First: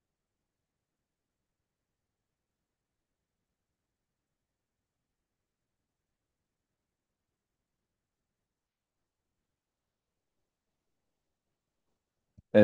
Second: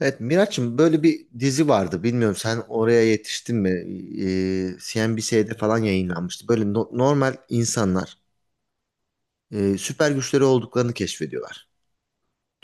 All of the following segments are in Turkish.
Evet Miraç'ım böyle bir dizi vardı. Bilmiyorum sen oraya yetiştin mi? CNBC'de falan yayınlanmıştı. Böyle normal insanlar süper güçleri olduklarını keşfediyorlar.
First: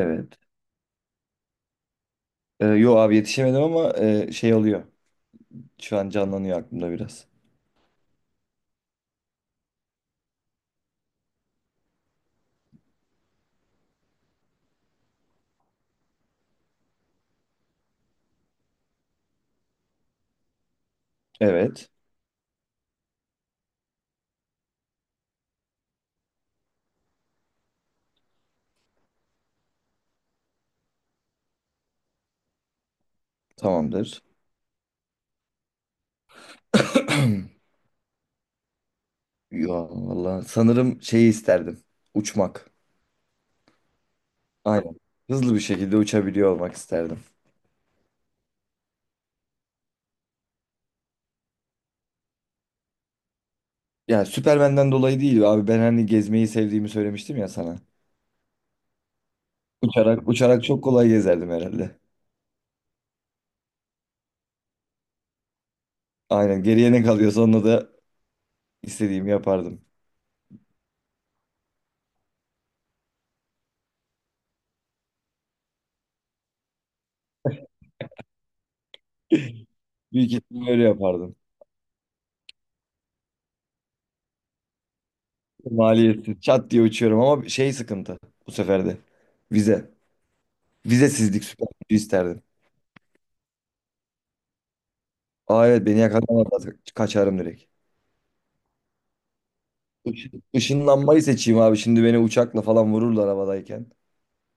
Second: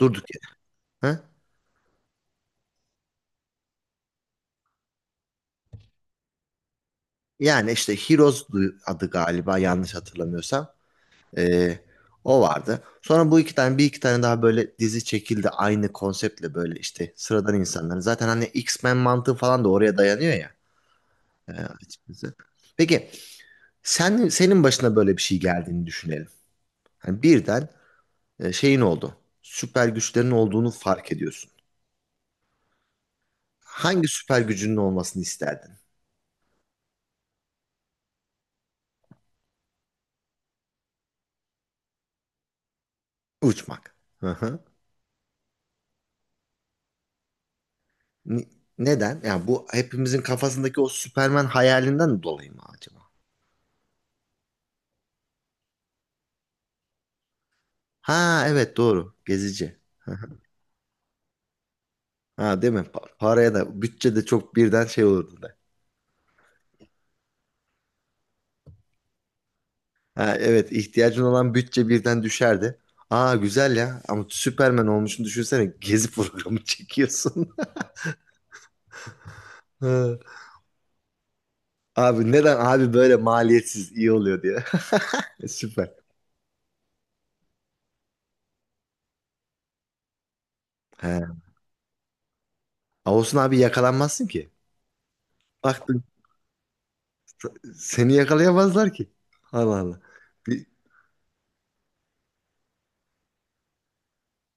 Durduk yere. Ha? Yo abi yetişemedim ama şey oluyor. Şu an canlanıyor aklımda biraz. Yani işte Heroes adı galiba yanlış hatırlamıyorsam. Ee, o vardı. Sonra bu iki tane bir iki tane daha böyle dizi çekildi. Aynı konseptle böyle işte sıradan insanların. Zaten hani X-Men mantığı falan da oraya dayanıyor ya. Evet. Açıkçası. Peki senin başına böyle bir şey geldiğini düşünelim. Hani birden şeyin oldu. Süper güçlerin olduğunu fark ediyorsun. Hangi Tamamdır. süper gücünün olmasını isterdin? Yo valla sanırım şeyi isterdim. Uçmak. Uçmak. Hı hı. Aynen. Hızlı bir şekilde uçabiliyor olmak isterdim. Ni- Neden? Yani bu hepimizin kafasındaki o Süperman hayalinden dolayı mı acaba? Yani Süpermen'den dolayı değil abi. Ben hani gezmeyi sevdiğimi söylemiştim ya sana. Ha evet doğru. Gezici. Hı Uçarak hı. uçarak çok kolay gezerdim herhalde. Ha değil mi? Paraya da bütçe de çok birden şey olurdu da. Aynen. Geriye ne kalıyorsa onunla da istediğimi yapardım. Ha evet ihtiyacın olan bütçe birden düşerdi. Aa güzel ya ama Süperman olmuşsun düşünsene gezi programı çekiyorsun. Hı. Büyük ihtimalle öyle yapardım. Abi neden abi böyle maliyetsiz iyi oluyor diye. Süper. Maliyetsiz. Çat diye uçuyorum ama şey sıkıntı bu sefer de. Vize. He. Vizesizlik süper gücü isterdim. Ağustos abi yakalanmazsın ki. Aa evet beni Baktın yakalamazlar. Kaçarım direkt. seni yakalayamazlar ki. Allah Allah. Işın, Bir- ışınlanmayı seçeyim abi. Şimdi beni uçakla falan vururlar havadayken.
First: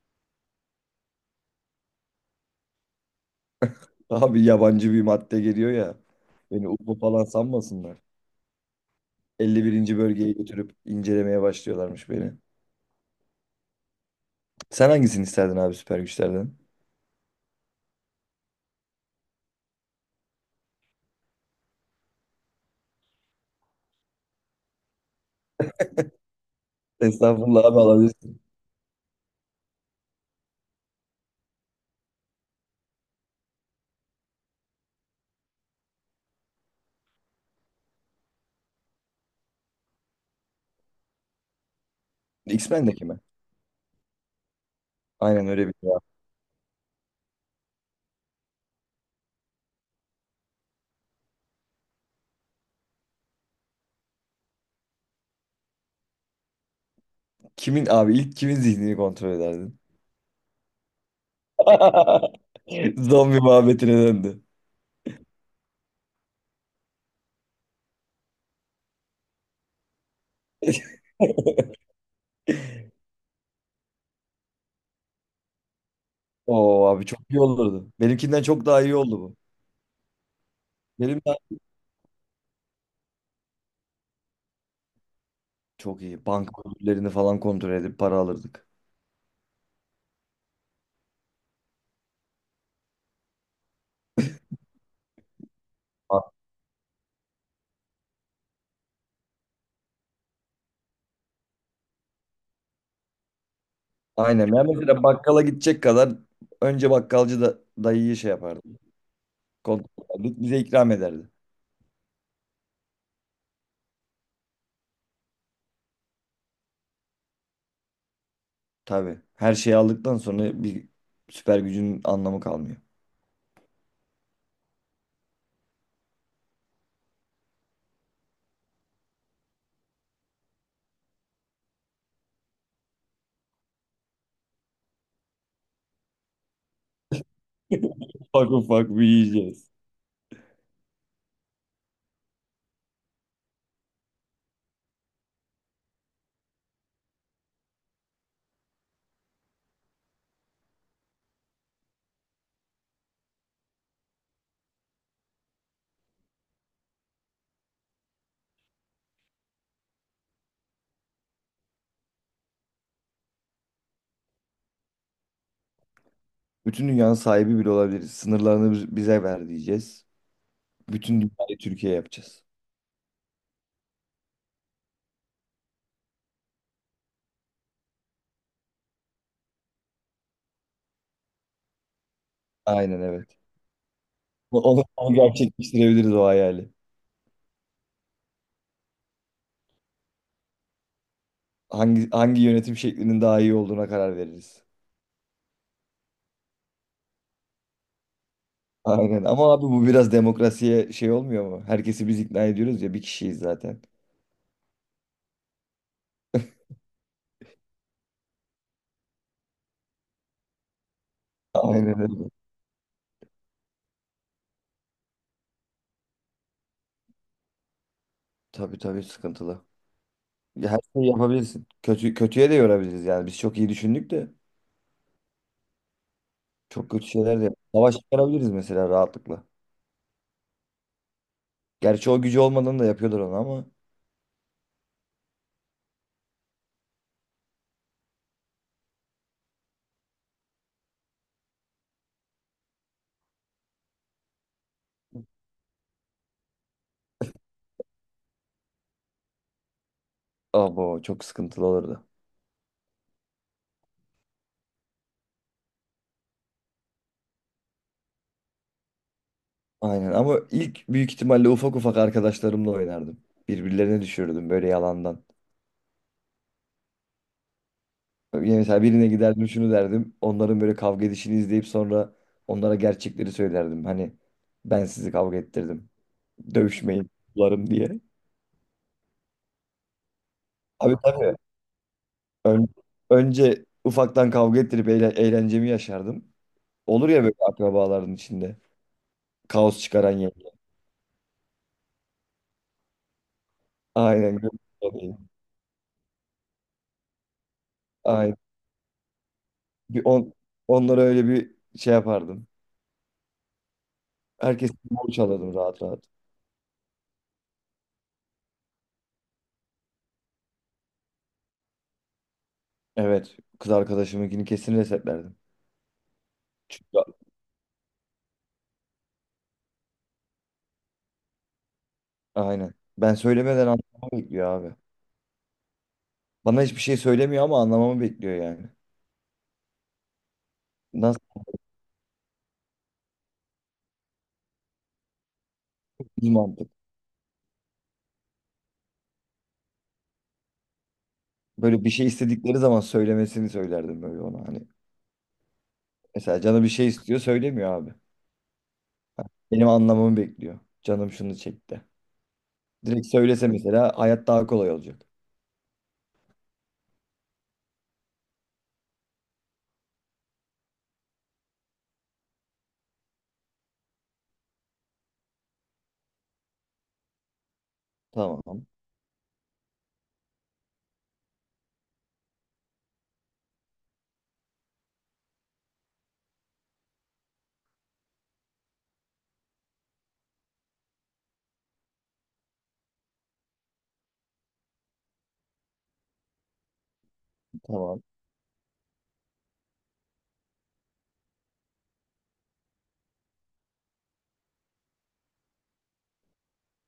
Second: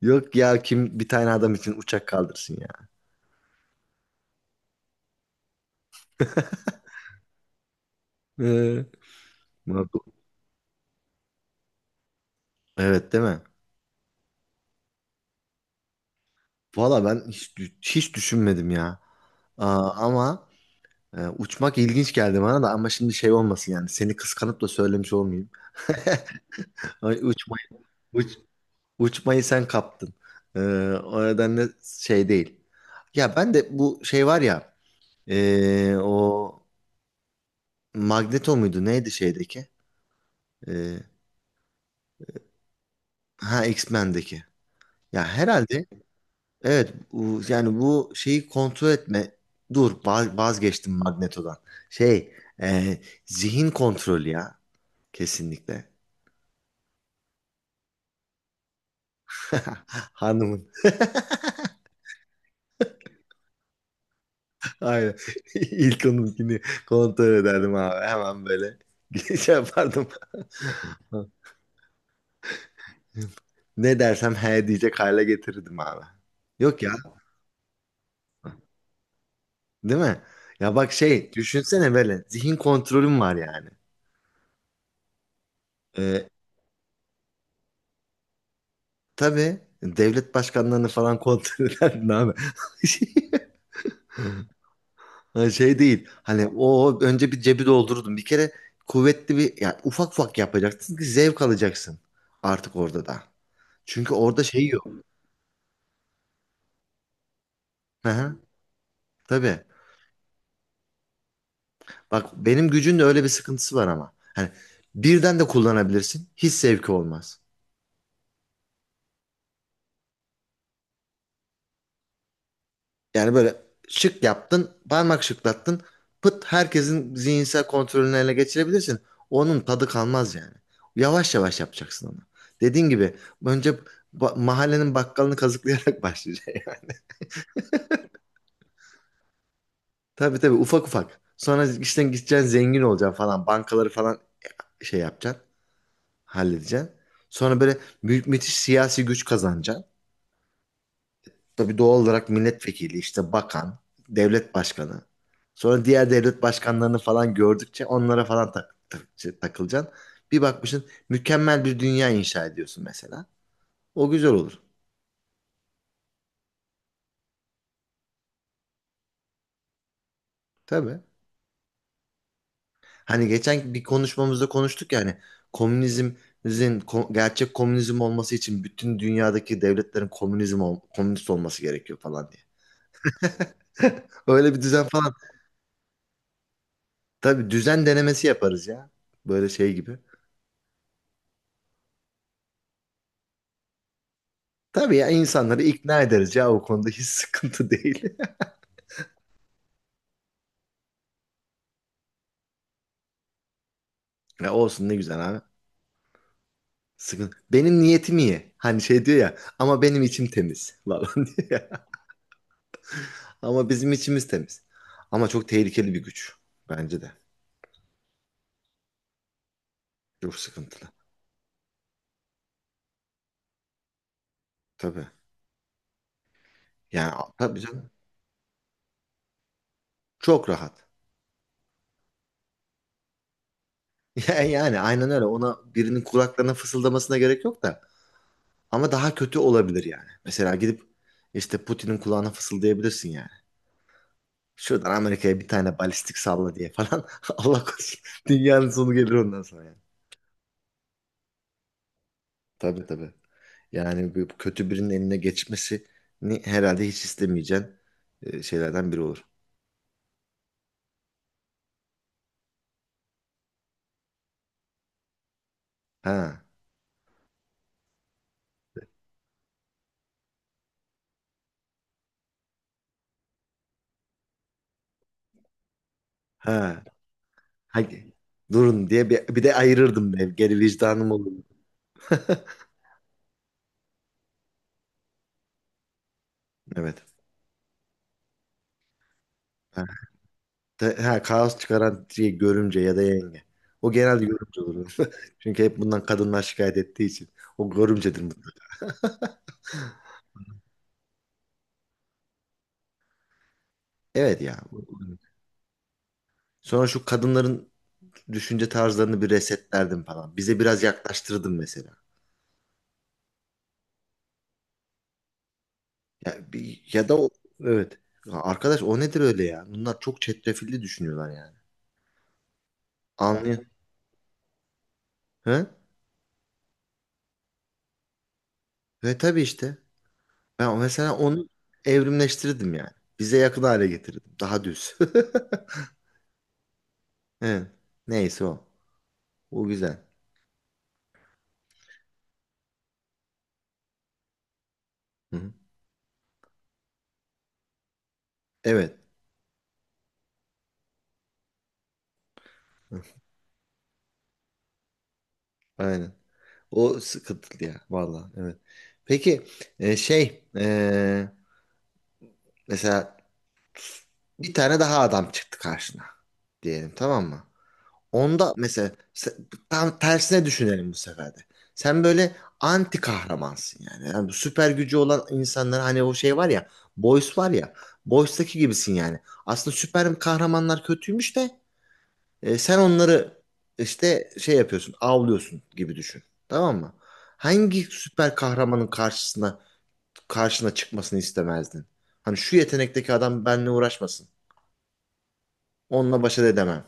Yok ya kim bir tane adam için uçak kaldırsın ya. Abi yabancı bir madde geliyor ya. Beni UFO falan sanmasınlar. Ee, Elli Murat- birinci bölgeye götürüp incelemeye başlıyorlarmış beni. Evet değil mi? Sen hangisini isterdin abi süper güçlerden? Valla ben hiç, hiç düşünmedim ya. Aa, ama uçmak ilginç geldi bana da ama şimdi şey olmasın yani seni kıskanıp da söylemiş olmayayım. Ay, Estağfurullah abi uç- alabilirsin. uçmayı sen kaptın. Ee, o nedenle şey değil. Ya ben de bu şey var ya. O Magneto muydu? Neydi şeydeki? Ee, X-Men'deki mi? ha X-Men'deki. Ya Aynen öyle bir herhalde şey abi. evet yani bu şeyi kontrol etme. Dur vazgeçtim Magneto'dan. Şey, e, zihin kontrolü ya, kesinlikle. Kimin abi ilk kimin zihnini kontrol ederdin? Hanımın. Zombi muhabbetine döndü. Aynen. İlk onunkini kontrol ederdim abi. Hemen böyle şey yapardım. Ne dersem he diyecek hale getirirdim abi. Yok Oo ya. abi çok iyi olurdu. Benimkinden çok daha iyi oldu bu. Değil mi? Ya bak Benim şey de düşünsene böyle zihin kontrolüm var yani. çok iyi. Ee, Banka ödüllerini falan kontrol edip para alırdık. tabii devlet başkanlarını falan kontrol ederdin abi. Ha, şey değil A- hani o önce bir cebi doldururdun. Bir kere kuvvetli bir ya ufak ufak yapacaksın ki zevk alacaksın artık orada da. Çünkü orada Aynen. Ya şey yok. mesela bakkala gidecek kadar önce bakkalcı da Hı dayıyı şey hı, yapardı. tabii. Kontrol ederdik, bize ikram ederdi. Bak benim gücün de öyle bir sıkıntısı var ama. Hani birden de kullanabilirsin. Hiç zevki olmaz. Tabii. Her şeyi aldıktan sonra bir süper gücün anlamı kalmıyor. Yani böyle şık yaptın, parmak şıklattın. Pıt herkesin zihinsel kontrolünü ele geçirebilirsin. Onun tadı kalmaz yani. Yavaş yavaş yapacaksın onu. Dediğin gibi önce mahallenin bakkalını kazıklayarak başlayacaksın. Ufak ufak büyüyeceğiz. Tabii tabii ufak ufak. Sonra işten gideceksin zengin olacaksın falan. Bankaları falan şey yapacaksın. Halledeceksin. Sonra böyle müthiş siyasi güç kazanacaksın. Tabii doğal olarak milletvekili, işte bakan, devlet başkanı. Sonra diğer devlet başkanlarını falan gördükçe onlara falan şey, takılacaksın. Bir bakmışsın mükemmel bir dünya inşa ediyorsun mesela. O güzel olur. Bütün dünyanın sahibi bile olabiliriz. Sınırlarını bize ver diyeceğiz. Tabii. Bütün dünyayı Türkiye yapacağız. Hani geçen bir konuşmamızda konuştuk yani komünizmin gerçek komünizm olması için bütün dünyadaki devletlerin komünist olması gerekiyor falan diye. Aynen evet. Öyle bir Onu, düzen falan. onu gerçekleştirebiliriz o hayali. Tabii düzen denemesi yaparız ya. Böyle şey gibi. Hangi yönetim şeklinin daha iyi olduğuna karar veririz. Tabii ya insanları ikna ederiz ya o konuda hiç sıkıntı değil. Aynen ama abi bu biraz demokrasiye şey olmuyor mu? Herkesi biz ikna ediyoruz ya bir kişiyiz zaten. Ya olsun ne güzel abi. Sıkıntı. Benim niyetim iyi. Hani şey diyor ya ama benim içim temiz falan diyor ya. Aynen öyle. Ama bizim içimiz temiz. Ama çok tehlikeli bir güç. Bence de. Tabii tabii sıkıntılı. Çok Ya her sıkıntılı. şeyi yapabilirsin. Kötüye de yorabiliriz yani. Biz çok iyi düşündük de Tabii. çok kötü Yani şeyler de tabii canım. savaş çıkarabiliriz mesela rahatlıkla. Çok rahat. Gerçi o gücü olmadan da yapıyorlar onu ama yani aynen öyle. Ona birinin kulaklarına fısıldamasına gerek yok da. Ama daha kötü olabilir yani. Mesela gidip işte Putin'in kulağına fısıldayabilirsin yani. Şuradan Amerika'ya bir tane balistik salla diye falan. Allah korusun. Dünyanın sonu gelir ondan sonra. Yani. abo çok sıkıntılı olurdu. Tabii tabii. Yani bu kötü birinin eline geçmesini herhalde hiç istemeyeceğin şeylerden biri olur. Aynen ama ilk büyük ihtimalle ufak ufak arkadaşlarımla oynardım. Birbirlerine düşürürdüm böyle yalandan. Ha. Yani mesela birine giderdim şunu derdim. Onların böyle kavga edişini izleyip sonra onlara gerçekleri söylerdim. Hani ben sizi kavga ettirdim. Ha. Dövüşmeyin. Bularım diye. Hadi. Durun diye bir de ayırırdım ben. Geri Abi vicdanım olur. tabii. Ön- önce ufaktan kavga ettirip eğlencemi yaşardım. Evet. Olur ya böyle akrabaların içinde. Kaos Ha, çıkaran yenge. Kaos çıkaran şey görümce ya da yenge. O genelde Aynen. görümce olur. Çünkü hep bundan kadınlar şikayet ettiği için. O görümcedir Aynen. mutlaka. Bir on, onlara öyle bir şey yapardım. Evet ya. Herkes borç alırdım rahat rahat. Sonra şu kadınların düşünce tarzlarını bir resetlerdim falan. Bize biraz yaklaştırdım mesela. Evet. Kız arkadaşımınkini kesin resetlerdim. Çünkü Ya da o, evet. Ya arkadaş o nedir öyle ya? Bunlar çok çetrefilli düşünüyorlar yani. aynen. Ben Anlıyor. söylemeden anlamamı bekliyor abi. He? Bana hiçbir şey söylemiyor ama anlamamı bekliyor yani. Ve tabii işte. Ben mesela Nasıl onu evrimleştirdim yani. Bize yakın hale getirdim. Daha düz. bir mantık? Evet. Neyse o. O güzel. Böyle bir şey istedikleri zaman söylemesini söylerdim böyle ona hani. Hı-hı. Mesela canı bir şey istiyor söylemiyor abi. Evet. Benim anlamamı bekliyor. Canım şunu çekti. Hı. Direkt söylese mesela hayat daha kolay olacak. Aynen. O sıkıntılı ya. Vallahi evet. Peki şey mesela bir tane daha adam çıktı karşına diyelim tamam mı? Onda Tamam, mesela tam tersine düşünelim bu sefer de. Sen böyle anti kahramansın yani. Yani bu süper gücü olan insanlar hani o şey var ya Boys var ya, Boys'taki gibisin yani. Aslında süper kahramanlar kötüymüş de sen onları işte şey yapıyorsun avlıyorsun gibi düşün. Tamam mı? Hangi tamam. süper kahramanın karşına çıkmasını istemezdin? Hani şu yetenekteki adam benimle uğraşmasın. Onunla başa edemem.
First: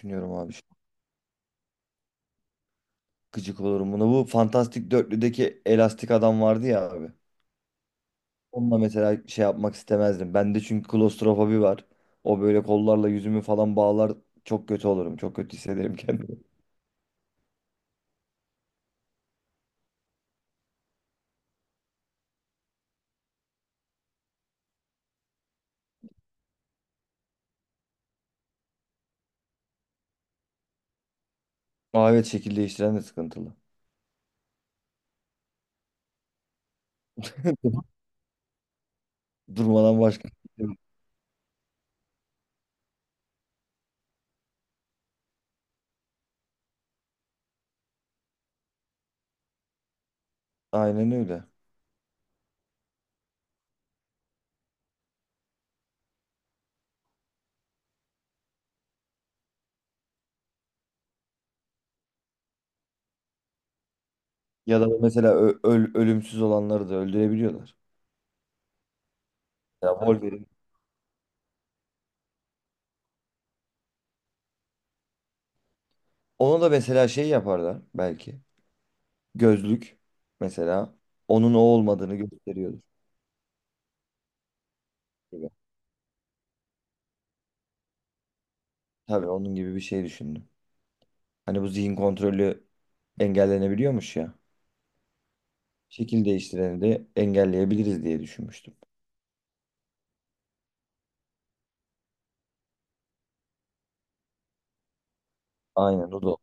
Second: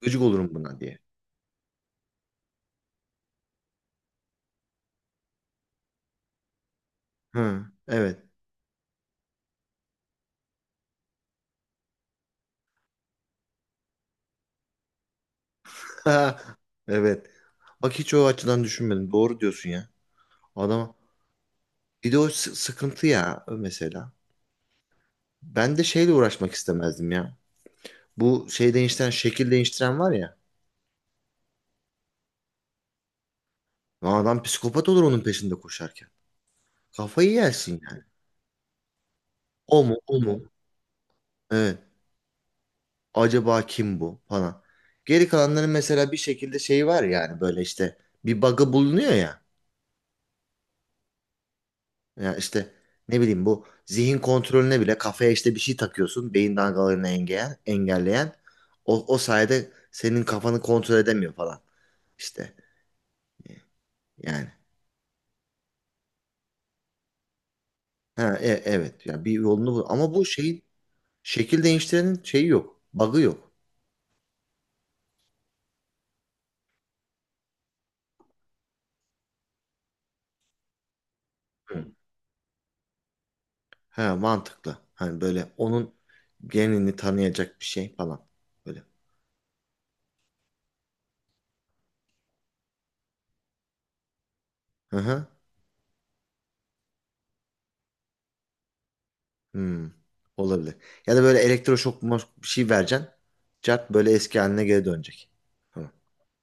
Gıcık abi. olurum Şu- an buna diye. Gıcık olurum buna. Bu Fantastik Dörtlü'deki elastik adam vardı ya abi. Hı, evet. Onunla mesela şey yapmak istemezdim. Bende çünkü klostrofobi var. O böyle kollarla yüzümü falan bağlar. Çok kötü olurum. Çok kötü hissederim kendimi. Evet. Bak hiç o açıdan düşünmedim. Doğru diyorsun ya. Adam bir de o sıkıntı ya mesela. Ben de şeyle uğraşmak istemezdim ya. Bu şekil değiştiren var ya. Aa, evet şekil değiştiren de sıkıntılı. Adam psikopat olur onun peşinde koşarken. Kafayı yersin yani. Durmadan O başka. mu? Evet. Acaba kim bu falan. Geri kalanların mesela bir şekilde şeyi var yani böyle işte bir bug'ı bulunuyor ya. Aynen öyle. Ya işte ne bileyim bu zihin kontrolüne bile kafaya işte bir şey takıyorsun. Beyin dalgalarını engelleyen. O sayede senin kafanı kontrol edemiyor falan. İşte e, yani. Ya da mesela ö- öl ölümsüz olanları da öldürebiliyorlar. Ha, evet ya bir yolunu bul. Ya Ama bu Wolverine şeyin şekil değiştirenin şeyi yok. Bug'ı yok. ona da mesela şey yaparlar belki. Gözlük mesela onun o Hı. olmadığını gösteriyordur Ha, mantıklı. Hani gibi. böyle onun genini tanıyacak bir şey falan. Böyle. Tabii onun gibi bir şey düşündüm. Hani bu zihin kontrolü engellenebiliyormuş ya. Hı hı. Şekil değiştireni de engelleyebiliriz diye düşünmüştüm. Hmm. Olabilir. Ya da böyle elektroşok bir şey vereceksin. Cart böyle eski haline geri dönecek. Tamam. Aynen o da.